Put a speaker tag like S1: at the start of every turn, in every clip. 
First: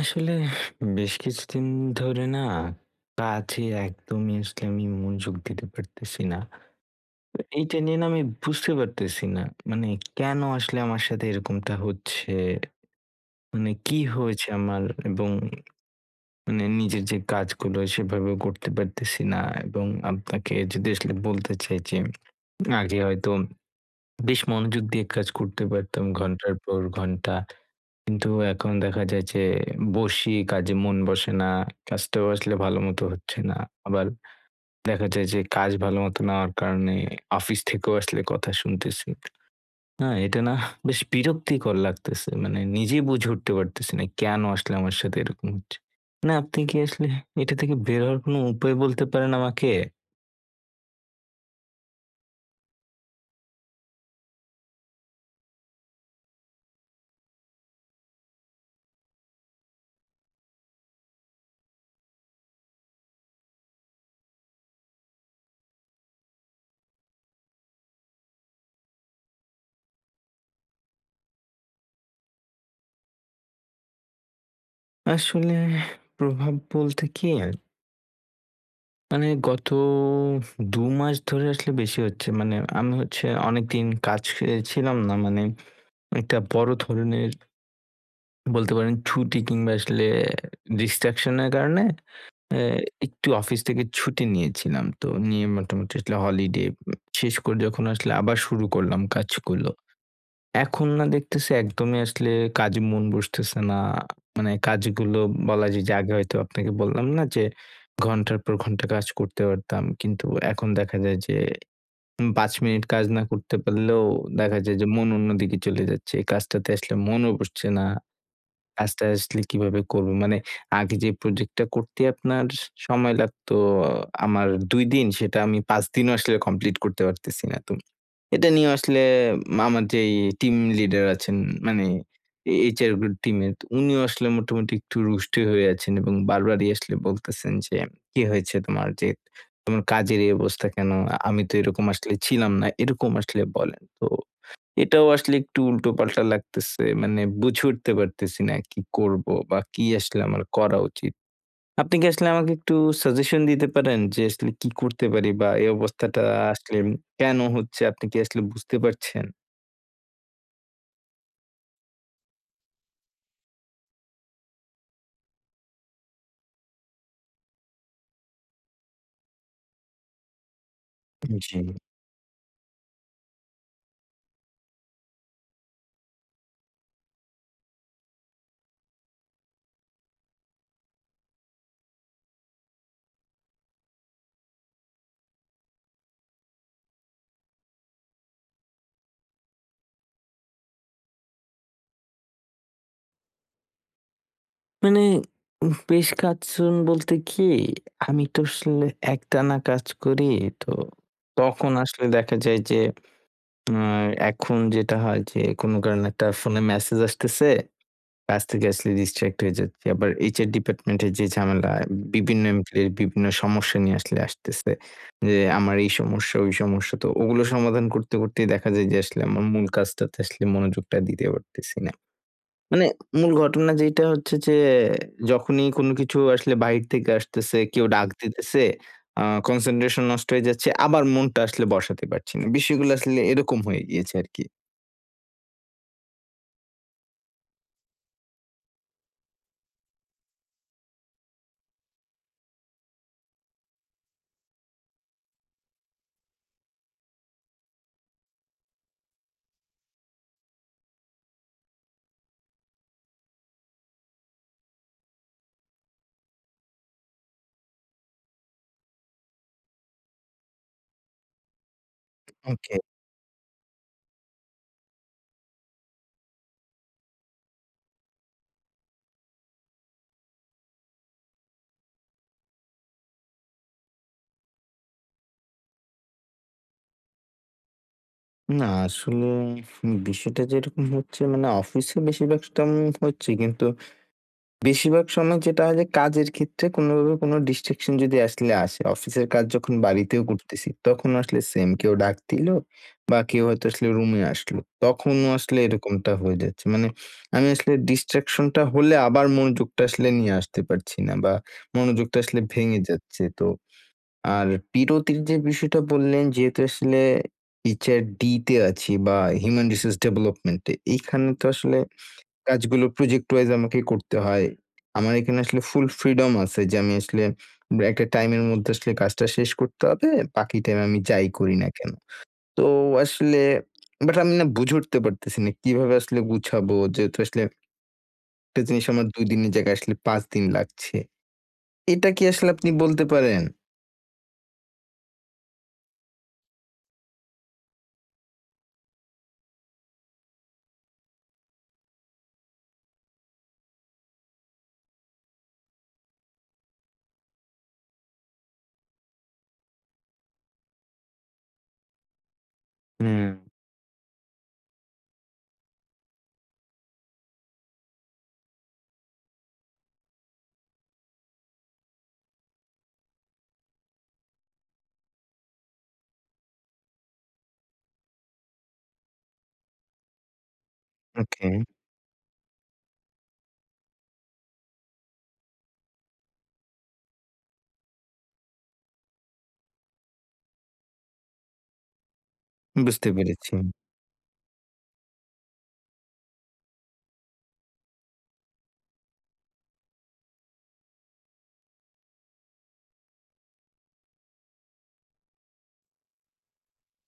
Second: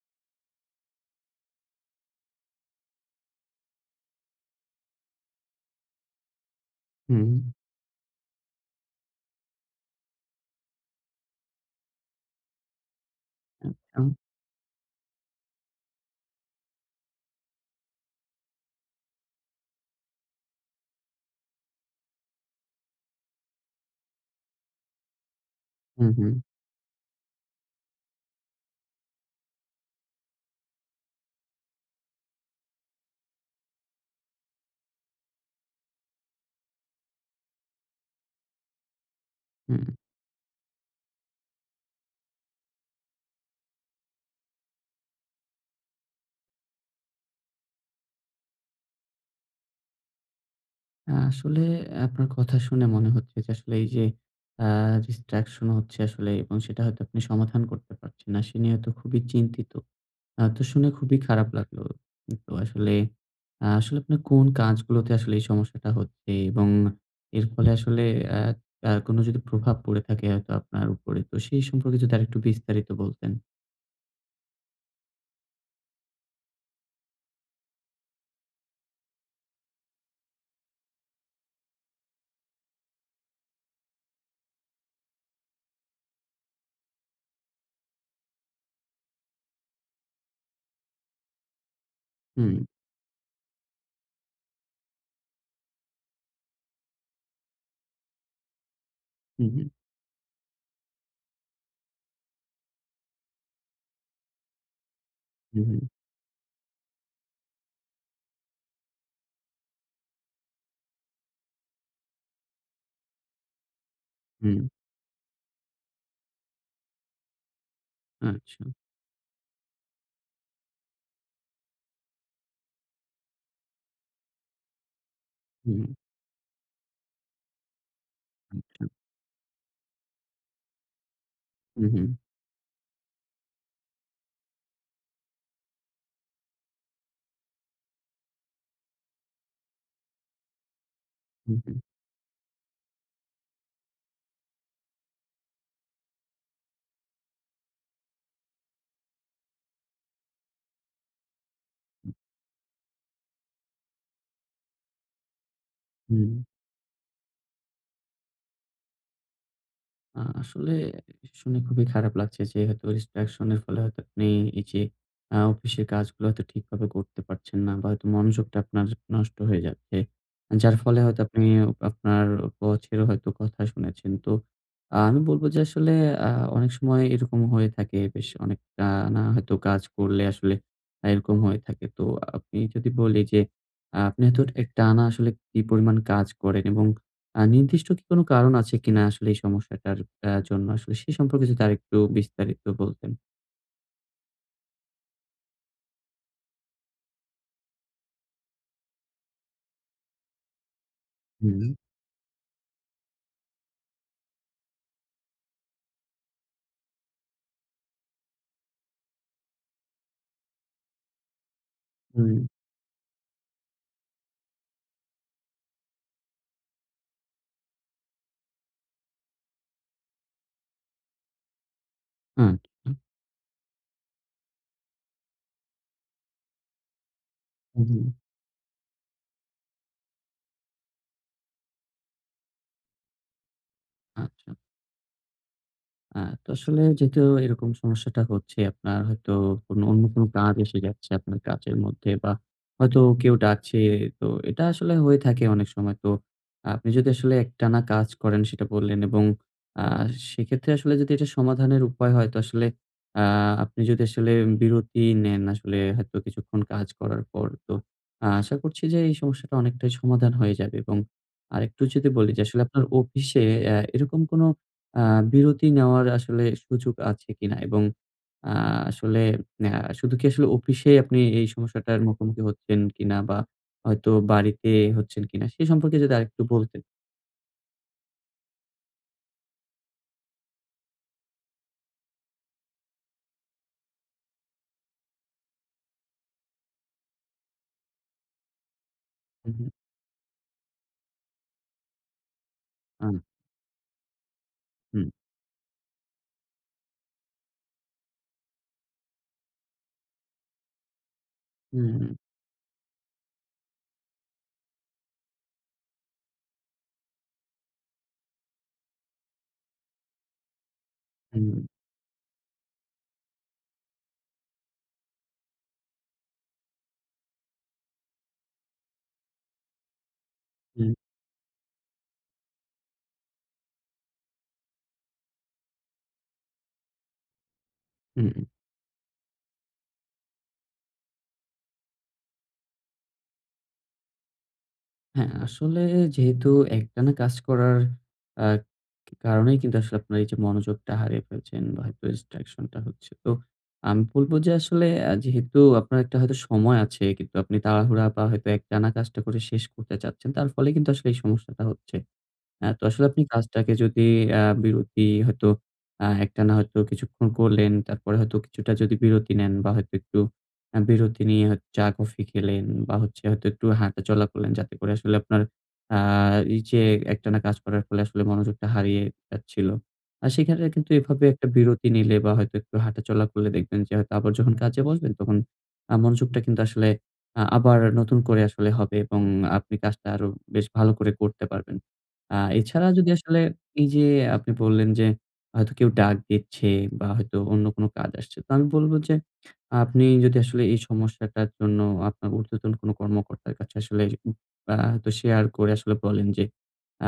S1: আসলে বেশ কিছুদিন ধরে না, কাজে একদমই আসলে আমি মনযোগ দিতে পারতেছি না।
S2: হুম।
S1: এ এইটা নিয়ে না আমি বুঝতে পারতেছি না, মানে কেন আসলে আমার সাথে এরকমটা হচ্ছে? মানে কি
S2: আচ্ছা।
S1: হয়েছে আমার? এবং মানে নিজের যে কাজগুলো সেভাবেও করতে পারতেছি না এবং আপনাকে যদি আসলে বলতে চাই যে আগে হয়তো বেশ মনোযোগ দিয়ে কাজ করতে পারতাম
S2: হুম, হুম।
S1: ঘন্টার পর ঘন্টা। কিন্তু এখন দেখা যায় যে, বসি কাজে মন বসে না। কাজটাও আসলে ভালোমতো হচ্ছে না। আবার দেখা যায় যে কাজ ভালোমতো না হওয়ার কারনে অফিস থেকেও আসলে কথা শুনতেছি।
S2: হুম।
S1: না, এটা নাহ বেশ বিরক্তিকর লাগতেছে। মানে নিজেই বুঝে উঠতে পারতেছি না কেন আসলে আমার সাথে এরকম হচ্ছে? না আপনি কি আসলে এটা থেকে বের হওয়ার কোন উপায় বলতে পারেন আমাকে?
S2: আ আসলে আপনার কথা শুনে মনে হচ্ছে যে, আসলে এই যে অ্যা distraction হচ্ছে আসলে এবং সেটা হয়তো আপনি সমাধান করতে পারছেন না। সে নিয়ে তো খুবই চিন্তিত। আ তো শুনে খুবই খারাপ লাগলো। তো আসলে আ আসলে আপনার কোন কাজগুলোতে আসলে এই সমস্যাটা হচ্ছে? এবং এর ফলে আসলে অ্যা অ্যা কোনো যদি প্রভাব পরে থাকে হয়তো আপনার উপরে। তো সেই সম্পর্কে যদি আরেকটু বিস্তারিত বলতেন।
S1: আসলে প্রভাব বলতে কী মানে গত ২ মাস ধরে আসলে বেশি হচ্ছে। মানে আমি হচ্ছে অনেকদিন কাজ ছে ছিলাম না। মানে একটা বড় ধরনের বলতে পারেন ছুটি কিংবা আসলে ডিস্ট্রাকশনের কারণে এ
S2: হুম।
S1: একটু অফিস থেকে ছুটি নিয়েছিলাম। তো নিয়ে মোটামুটি আসলে হলিডে উ শেষ করে যখন আসলে আবার শুরু করলাম
S2: উ হুম।
S1: কাজগুলো, এখন না দেখতাসি একদমই আসলে কাজে মন বসতেসে না। মানে কাজগুলো
S2: উ
S1: বলা যায়
S2: হুম।
S1: যে আগে হয়তো আপনাকে বললাম না যে ঘণ্টার পর ঘণ্টা কাজ করতে পারতাম। কিন্তু এখন দেখা যায় যে উম ৫ মিনিট কাজ না করতে পারলেও দেখা
S2: হুম।
S1: যায় যে মন অন্যদিকে চলে যাচ্ছে। কাজটাতে আসলে মনও বসছে না।
S2: আচ্ছা।
S1: কাজটা আসলে কীভাবে করব? মানে আগে যে প্রজেক্টটা করতে আপনার সময় লাগত আমার ২ দিন, সেটা আমি ৫
S2: হুম।
S1: দিনেও আসলে কমপ্লিট করতে পারতেসিনা না। তো এটা নিয়েও
S2: আচ্ছা।
S1: আসলে আমার যে টিম লিডার আছেন
S2: উ
S1: মানে
S2: হুম।
S1: এ HR গুলো টিমের, তো উনিও আসলে মোটামুটি একটু রুষ্টই হয়ে আছেন এবং বারবারই আসলে বলতেসেন যে, "কী হয়েছে তোমার? যে তোমার কাজের এই অবস্থা কেন?" আমি তো
S2: হুম, হুম।
S1: এরকম আসলে ছিলাম না এরকম আসলে বলেন। তো এটাও আসলে একটু উল্টোপাল্টা লাগতেসে। মানে বুঝে উঠতে পারতেসিনা কী করব? বা কী আসলে আমার করা উচিত? আপনি কি
S2: উম।
S1: আসলে আমাকে একটু সাজেশন দিতে পারেন যে আসলে কী করতে পারি বা এই অবস্থাটা
S2: হুম।
S1: আসলে কেন হচ্ছে, আপনি কি আসলে বুঝতে পারছেন?
S2: আ আসলে শুনে খুবই খারাপ লাগছে, যে হয়তোবা ডিস্ট্রাকশনের ফলে হয়তো আপনি এই যে আ অফিসের কাজগুলো হয়তো ঠিকভাবে করতে পারছেন না বা হয়তো মনোযোগটা আপনার নষ্ট হয়ে যাচ্ছে। যার ফলে হয়তো
S1: উ
S2: আপনি
S1: জি।
S2: আপনার বসেরও হয়তো কথা শুনেছেন। তো আমি বলব যে আসলে আ অনেক সময় এরকম হয়ে থাকে, বেশ অনেক টানা হয়তো কাজ করলে আসলে এরকম হয়ে থাকে। তো আমি যদি বলি যে আ আপনি হয়তো এক টানা আসলে কি পরিমাণ কাজ করেন এবং আ নির্দিষ্ট কি কোন কারণ আছে কিনা আসলে এই সমস্যাটার এ জন্য আসলে সেই সম্পর্কে যদি আরেকটু বিস্তারিত বলতেন?
S1: মানে উম বেশ [unintelligible] বলতে কি, আমি তো আসলে একটানা কাজ করি, তো তখন
S2: হুম।
S1: আসলে দেখা যায় যে উ এখন যেটা হয় যে কোনো কারণে একটা ফোনে ম্যাসেজ আসতেছে কাজ থেকে আসলে ডিস্ট্রাক্ট হয়ে যাচ্ছি। আবার HR ডিপার্ট্মেন্টের যে ঝামেলা বিভিন্ন
S2: হুম।
S1: এমপ্লইর বিভিন্ন সমস্যা নিয়ে আসলে আসতেছে যে আমার এই সমস্যা, ওই সমস্যা। তো ওগুলো সমাধান করতেই দেখা যায় যে আসলে আমার মূল কাজটাতে আসলে মনোযোগটা দিতে পারতেছি না।
S2: উ
S1: মানে
S2: হুম।
S1: মূল ঘটনা যেiটা হচ্ছে যে যখনই কোন কিছু আসলে বাহির থেকে আসতেছে, কেউ
S2: হুম।
S1: ডাক দিতেছে, আ কনসেনট্রেশন নষ্ট হয়ে যাচ্ছে আবার মনটা আসলে বসাতে পারছি না বিষয়গুলো আসলে এরকম হয়ে গিয়েছে আরকি।
S2: আচ্ছা। আ তো আসলে যেহেতু এরকম সমস্যাটা হচ্ছে আপনার হয়তো কোনো অন্য কোনো কাজ এসে যাচ্ছে আপনার কাজের মধ্যে বা হয়তো কেউ ডাকছে, তো এটা আসলে হয়ে থাকে অনেক সময়। তো আপনি যদি আসলে একটানা কাজ করেন সেটা বললেন এবং আ সেক্ষেত্রে আসলে যদি এটা সমাধানের উপায় হয় তো আসলে আ আপনি যদি আসলে বিরতি নেন আসলে হয়তো কিছুক্ষণ কাজ করার পর তো আ আশা করছি যে এই সমস্যাটা অনেকটাই সমাধান হয়ে যাবে এবং আরেকটু যদি বলি যে আসলে
S1: ওকে।
S2: আপনার অফিসে এ এরকম কোনো আ বিরতি নেওয়ার আসলে সুযোগ আছে কি না? এবং আ আসলে আ শুধু কি আসলে অফিসে আপনি এই সমস্যাটার মুখোমুখি হচ্ছেন কি না? বা হয়তো বাড়িতে হচ্ছেন কি না সে সম্পর্কে যদি আরেকটু বলতেন?
S1: না আসলে, বিষয়টা যেরকম হচ্ছে মানে অফিসে বেশির ভাগ টাম হচ্ছে কিন্তু, বেশিরভাগ সময় যেটা হয় কাজের ক্ষেত্রে কোনোভাবে কোনো ডিস্ট্রাকশন যদি আসলে আসে অফিসের কাজ
S2: উ হুম।
S1: যখন বাড়িতেও করতেছি তখনও আসলে সেম, কেউ ডাক দিলো বা
S2: আম
S1: কেউ হয়তো আসলে রুমে আসলো
S2: হুম।
S1: তখনও আসলে এরকমটা হয়ে যাচ্ছে। মানে আমি আসলে ডিস্ট্রাকশনটা হলে আবার মনোযোগটা আসলে নিয়ে আসতে পারছি না। বা
S2: উম
S1: মনোযোগটা আসলে ভেঙে যাচ্ছে। তো আর বিরতির যে বিষয়টা বললেন যেহেতু আসলে HRD তে আছি বা হিউম্যান রিসোর্স ডেভেলপমেন্টে, এইখানে তো
S2: হুম।
S1: আসলে কাজগুলো প্রজেক্ট ওয়াইজ আমাকে করতে হয়। আমার এখানে আসলে ফুল ফ্রিডম আছে যে আমি আসলে উম একটা টাইমের মধ্যে আসলে কাজটা শেষ করতে হবে বাকি টাইমে
S2: হুম।
S1: আমি যাই করি না কেন। তো আসলে, বাট আমি না বুঝে উঠতে পারতেছি না কীভাবে আসলে গুছাবো? যেহেতু আসলে
S2: উম
S1: একটা জিনিস আমার ২ দিনের জায়গায় আসলে ৫ দিন লাগছে। এটা কি আসলে আপনি বলতে পারেন?
S2: হ্যাঁ, আসলে যেহেতু একটানা কাজ করার আ কারনেই কিন্তু আসলে আপনার এই যে মনোযোগটা হারিয়ে ফেলছেন, হয়তো distraction টা হচ্ছে। তো আমি বলব যে আসলে এ যেহেতু আপনার একটা হয়তো সময় আছে। কিন্তু আপনি তাড়াহুড়া বা হয়তো একটানা কাজটা শেষ করতে চাচ্ছেন। তার ফলে কিন্তু আসলে এই সমস্যাটা হচ্ছে। অ্যা তো আসলে আপনি
S1: হুম।
S2: কাজটাকে যদি অ্যা বিরতি হয়তো আ একটানা হয়তো কিছুক্ষণ করলেন। তারপরে হয়তো কিছুটা যদি বিরতি নেন। বা হয়তো একটু অ্যা বিরতি নিয়ে হয়তো চা-কফি খেলেন, বা হচ্ছে হয়তো একটু হাঁটাচলা করলেন যাতে করে আসলে আপনার আ এই যে একটানা কাজ করার ফলে আসলে মনোযোগটা হারিয়ে যাচ্ছিল, আ সেখানে কিন্তু এভাবে একটা
S1: Okay.
S2: বিরতি নিলে বা হয়তো একটু হাঁটাচলা করলে দেখবেন, যে হয়তো আবার যখন কাজে বসবেন তখন আ মনোযোগটা কিন্তু আসলে আ আবার নতুন করে আসলে হবে। এবং আপনি কাজটা আরো বেশ ভালো করে করতে পারবেন। আ এছাড়া
S1: বুঝতে
S2: যদি আসলে,
S1: পেরেছি।
S2: এই যে আপনি বললেন যে হয়তো কেউ ডাক দিচ্ছে বা হয়তো অন্য কোন কাজ আসছে। তো আমি বলব যে আপনি যদি আসলে এই সমস্যাটার জন্য আপনার উর্ধ্বতন কোনো কর্মকর্তার কাছে আসলে উপ আ হয়তো শেয়ার করে আসলে বলেন যে,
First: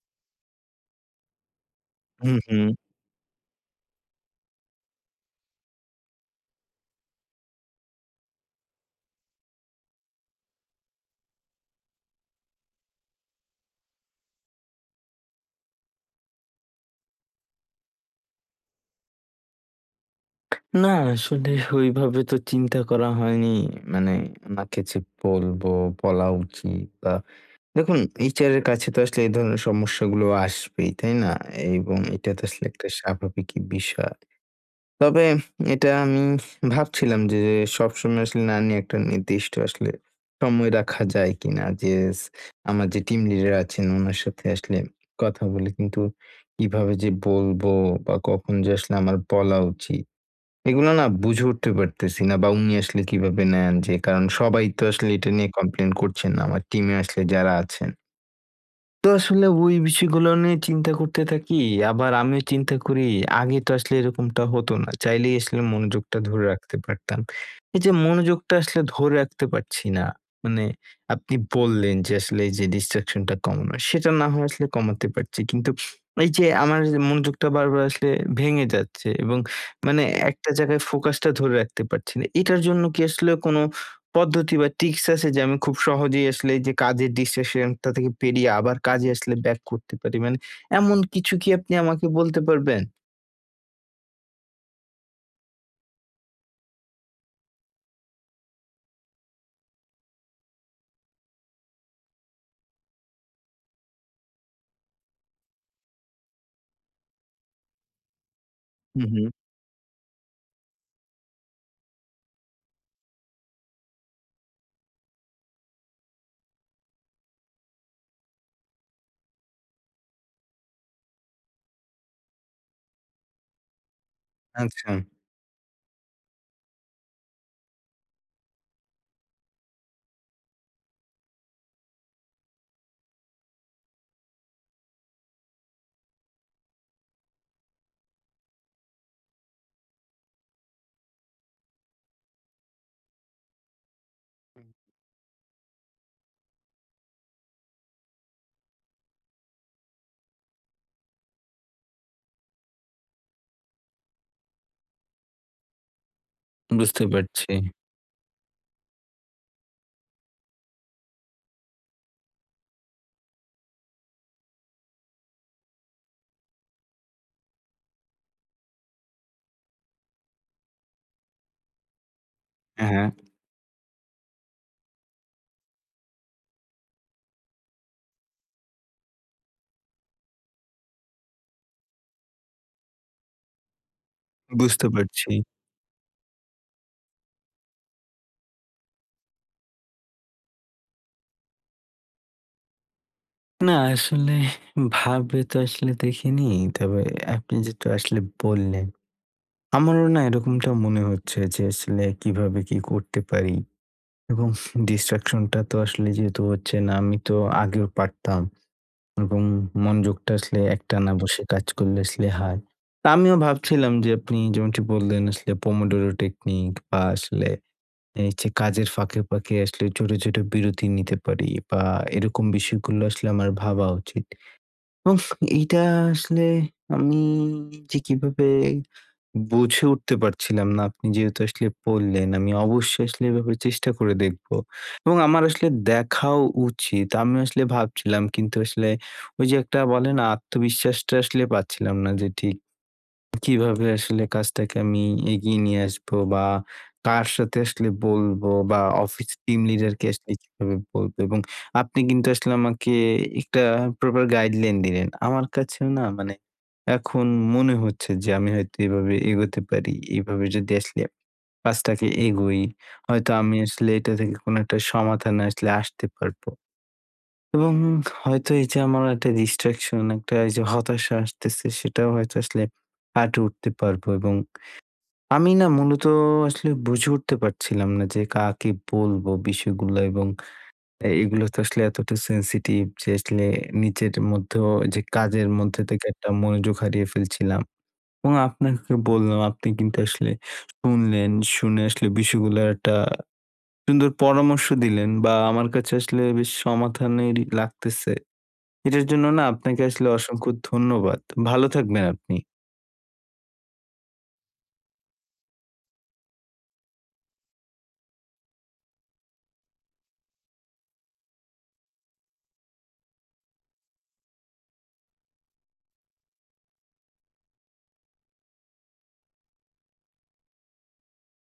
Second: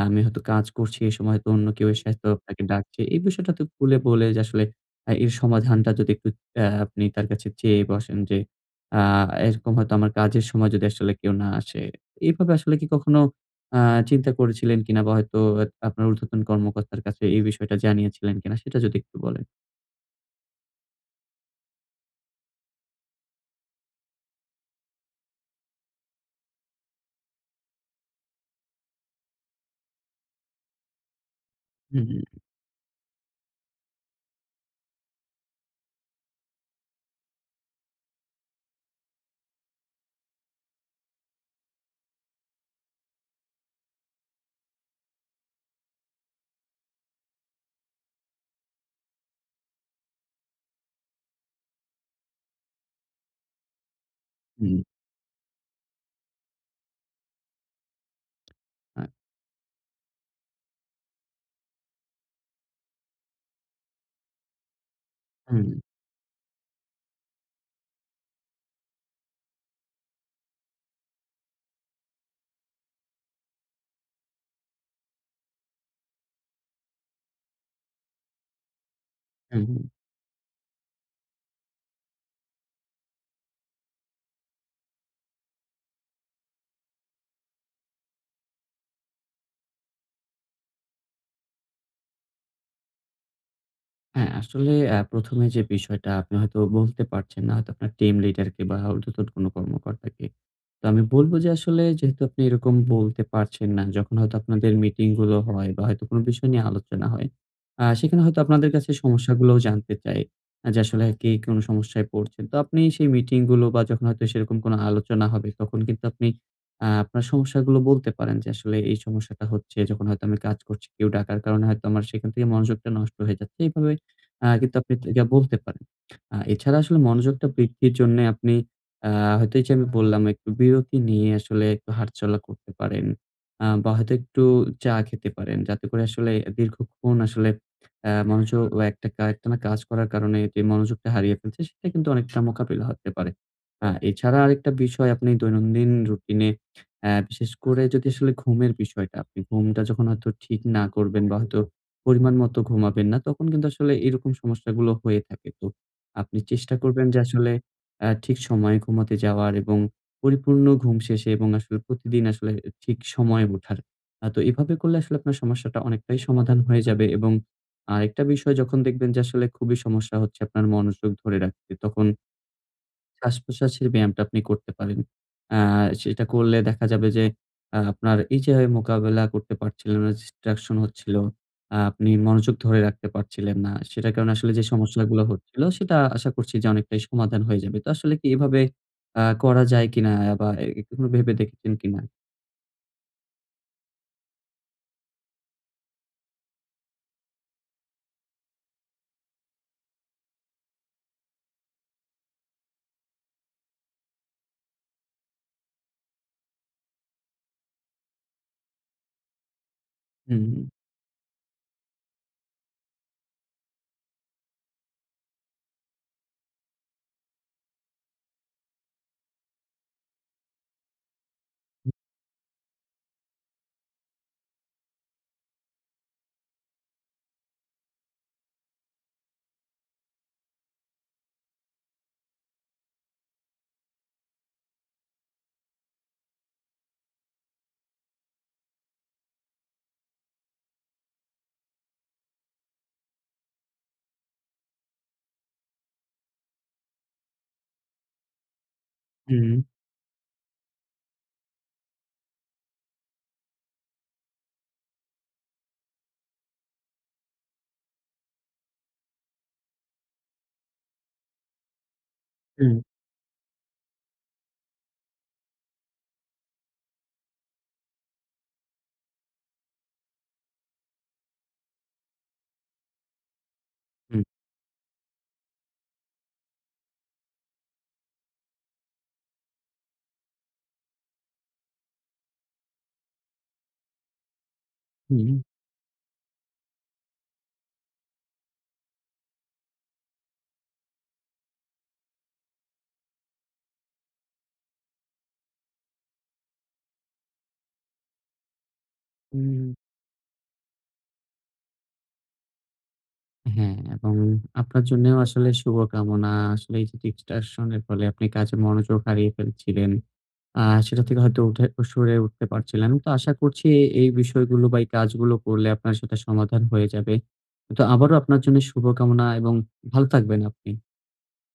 S2: আমি হয়তো কাজ করছি এ সময় তো অন্য কেউ এসে হয়তো
S1: হু,
S2: আপনাকে
S1: হু।
S2: ডাকছে। এই বিষয়টা তো খুলে বলে যে আসলে আ এর সমাধানটা যদি একটু অ্যা আপনি তার কাছে চেয়ে বসেন। যে আ এরকম হয়তো আমার কাজের সময় যদি আসলে কেউ না আসে। এভাবে আসলে কি কখনো আ চিন্তা করেছিলেন কিনা? বা হয়তো এক আপনার উর্ধ্বতন কর্মকর্তার কাছে এই বিষয়টা জানিয়েছিলেন কিনা? সেটা যদি একটু বলেন।
S1: না আসলে ওইভাবে তো চিন্তা করা হয়নি, মানে ওনাকে যে বলবো, বলা উচিত বা দেখুন HR এর কাছে তো আসলে এই ধরনের সমস্যাগুলো আসবেই, তাই না? এবং
S2: হু,
S1: এটা
S2: হু।
S1: তো আসলে একটা স্বাভাবিকই বিষয়। তবে উ এটা উমহ আমি ভাবছিলাম যে সবসময় আসলে না নিয়ে একটা নির্দিষ্ট আসলে সময় রাখা যায় কিনা? যে স আমার যে টিম লিডার আছেন ওনার সাথে আসলে কথা বলে কিন্তু কিভাবে যে বলবো? বা কখন যে আসলে আমার বলা উচিত? এগুলো না বুঝে উঠতে পারতেছি না, বা উনি আসলে কিভাবে নেন? যে কারণ সবাই
S2: উম
S1: তো আসলে এটা নিয়ে complain করছেন না, আমার টিমে আসলে যারা আছেন।
S2: আয়
S1: তো আসলে ওই বিষয়গুলো নিয়ে চিন্তা করতে থাকি, আবার আমিও চিন্তা করি আগে তো আসলে এরকমটা হতো না, চাইলেই আসলে
S2: হুম।
S1: মনোযোগটা ধরে রাখতে পারতাম। এইযে মনোযোগটা আসলে ধরে রাখতে পারছি না, মানে আপনি বললেন যে আসলে এই যে ডিস্ট্রাকশন টা কমানো সেটা, না হয় আসলে কমাতে পারছি, কিন্তু এইযে আমার মনোযোগটা বারবার আসলে ভেঙে যাচ্ছে এবং
S2: হু, হুম।
S1: মানে একটা জায়গায় ফোকাসটা ধরে রাখতে পারছি না। এটার জন্য কি আসলে কোনো পদ্ধতি বা টিক্স আছে যে আমি খুব সহজেই আসলে এইযে কাজের ডিস্ট্রাকশন টা থেকে বেরিয়ে আবার কাজে আসলে ব্যাক করতে পারি? মানে এমন কিছু কি আপনি আমাকে বলতে পারবেন?
S2: অ্যা আসলে অ্যা ১ম, এ যে বিষয়টা আপনি হয়তো বলতে পারছেন না হয়তো আপনার টিম লিডার কে বা ঊর্ধ্বতন কোন কর্মকর্তাকে। তো আমি বলব যে আসলে যেহেতু আপনি এরকম বলতে পারছেন না যখন হয়তো আপনাদের মিটিং গুলো হয় বা হয়তো কোন বিষয় নিয়ে আলোচনা হয়। আ সেখানে হয়তো আপনাদের কাছে
S1: হুম, হুম।
S2: সমস্যাগুলোও জানতে চায়। আ যে আসলে কে কোনো সমস্যায় পড়ছেন? তো আপনি সেই মিটিং গুলো বা যখন হয়তো সেরকম কোন আলোচনা হবে তখন কিন্তু আপনি আ আপনার সমস্যাগুলো বলতে পারেন যে আসলে এই সমস্যাটা হচ্ছে যখন হয়তো আমি কাজ করছি। কেউ ডাকার কারণে হয়তো সেখান থেকে মনোযোগটা নষ্ট হয়ে যাচ্ছে। এভাবে আ কিন্তু আপনি
S1: আচ্ছা।
S2: এটা বলতে পারেন। আ এছাড়া আসলে মনোযোগটা বৃদ্ধির জন্য আপনি আ হয়তো এই যে আমি বললাম একটু বিরতি নিয়ে আসলে একটু হাঁটাচলা করতে পারেন। আ বা হয়তো একটু চা খেতে পারেন যাতে করে আসলে দীর্ঘক্ষণ আসলে অ্যা মনোযোগ ও একটা একটানা কাজ করার কারণে যে মনোযোগটা হারিয়ে ফেলছে সেটা কিন্তু অনেকটা মোকাবিলা হতে পারে। আ এছাড়া আরেকটা বিষয় আপনি দৈনন্দিন রুটিনে আ বিশেষ করে যদি আসলে ঘুমের বিষয়টা আপনি ঘুমটা যখন হয়তো ঠিক না করবেন বা হয়তো পরিমাণ মত ঘুমাবেন না তখন কিন্তু আসলে এরকম সমস্যাগুলো হয়ে থাকে। তো আপনি চেষ্টা
S1: বুঝতে
S2: করবেন যে আসলে
S1: পারছি।
S2: আ ঠিক সময়ে ঘুমাতে যাওয়ার এবং পরিপূর্ণ ঘুম শেষে এবং আসলে প্রতিদিন আসলে ঠিক সময়ে উঠার। আ তো এভাবে করলে আসলে আপনার সমস্যাটা অনেকটাই সমাধান হয়ে যাবে এবং আ আরেকটা বিষয় যখন দেখবেন যে আসলে খুবই সমস্যা হচ্ছে আপনার মনোযোগ ধরে রাখতে তখন
S1: এ হ্যাঁ।
S2: শ্বাসপ্রশ্বাসের ব্যায়ামটা আপনি করতে পারেন। আ সেটা করলে দেখা যাবে যে আ আপনার এই যে মোকাবেলা করতে পারছিলো না, distraction হচ্ছিল। আ আপনি মনোযোগ ধরে রাখতে পারছিলেন না। সেটার কারণ আসলে যে
S1: বুঝতে
S2: সমস্যাগুলা
S1: পারছি।
S2: হচ্ছিল সেটা আশা করছি যে অনেকটাই সমাধান হয়ে যাবে। তো আসলে কি এভাবে আ করা যায় কিনা অ্যা বা অ্যা এভাবে ভেবে দেখেছেন কিনা?
S1: না আসলে ভাবে তো আসলে দেখিনি। তবে আপনি যেহেতু আসলে বললেন, আমারও না এরকমটা মনে হচ্ছে যে আসলে কীভাবে কী করতে পারি? এবং distraction টা তো আসলে যেহেতু হচ্ছে না আমি তো আগেও পারতাম, এবং মনযোগটা আসলে
S2: হুম।
S1: একটানা বসে কাজ করলে আসলে হয়। তো আমিও ভাবছিলাম যে আপনি যেমনটি বললেন আসলে Pomodoro technique বা আসলে এ হচ্ছে কাজের ফাঁকে, ফাঁকে আসলে ছোট, ছোট বিরতি নিতে পারি বা
S2: উ
S1: এরকম বিষয়গুলো আসলে আমার ভাবা উচিৎ। উফ এইটা আসলে আমি যে কীভাবে বুঝে উঠতে পারছিলাম না আপনি যেহেতু আসলে বললেন, আমি অবশ্যই আসলে এ ব্যাপারে চেষ্টা করে দেখবো এবং আমার আসলে দেখাও উচিৎ আমি আসলে ভাবছিলাম কিন্তু আসলে ওই যে একটা বলেনা? আত্মবিশ্বাসটা আসলে পাচ্ছিলাম না যে ঠিক কীভাবে আসলে কাজটাকে আমি এগিয়ে নিয়ে আসবো বা কার সাথে আসলে বলবো? বা অফিস
S2: হুম।
S1: টিম লিডারকে আসলে কীভাবে বলবো এবং আপনি কিন্তু আসলে আমাকে একটা প্রপার গাইডলাইন দিলেন। আমার কাছেও না মানে এখন মনে হচ্ছে যে আমি হয়তো এভাবে এগোতে পারি। এভাবে যদি আসলে কাজটাকে এগোই,
S2: উম।
S1: হয়তো আমি আসলে এটা থেকে কোন একটা সমাধানে আসলে আসতে পারবো। এবং হয়তো এই যে আমার একটা distraction একটা এই যে হতাশা আসতেছে সেটাও হয়তো আসলে কাঁটিয়ে উঠতে পারবো
S2: হুম।
S1: এবং আমি না মূলত আসলে বুঝে উঠতে পারছিলাম না যে কাকে বলবো বিষয়গুলো এবং এ এগুলো তো আসলে এতটা সেনসিটিভ যে আসলে নিজের মধ্যে যে
S2: হুম।
S1: কাজের মধ্যে থেকে একটা মনোযোগ হারিয়ে ফেলছিলাম এবং আপনাকে বললাম আপনি কিন্তু আসলে শুনলেন, শুনে আসলে বিষয়গুলার একটা সুন্দর পরামর্শ দিলেন। বা আমার কাছে আসলে বেশ সমাধানের লাগতেছে। এটার জন্য না
S2: হুম।
S1: আপনাকে আসলে অসংখ্য ধন্যবাদ। ভালো থাকবেন আপনি।
S2: হ্যাঁ এবং আপনার জন্যেও আসলে শুভকামনা। আসলে এই যে distraction এর ফলে আপনি কাজে মনোযোগ হারিয়ে ফেলছিলেন আ সেটা থেকে হয়তো উঠে সরে উঠতে পারছিলেন। তো আশা করছি এই বিষয়গুলো বা এই কাজগুলো করলে আপনার সেটা সমাধান হয়ে যাবে। তো আবারো আপনার জন্য শুভকামনা এবং ভালো থাকবেন আপনি।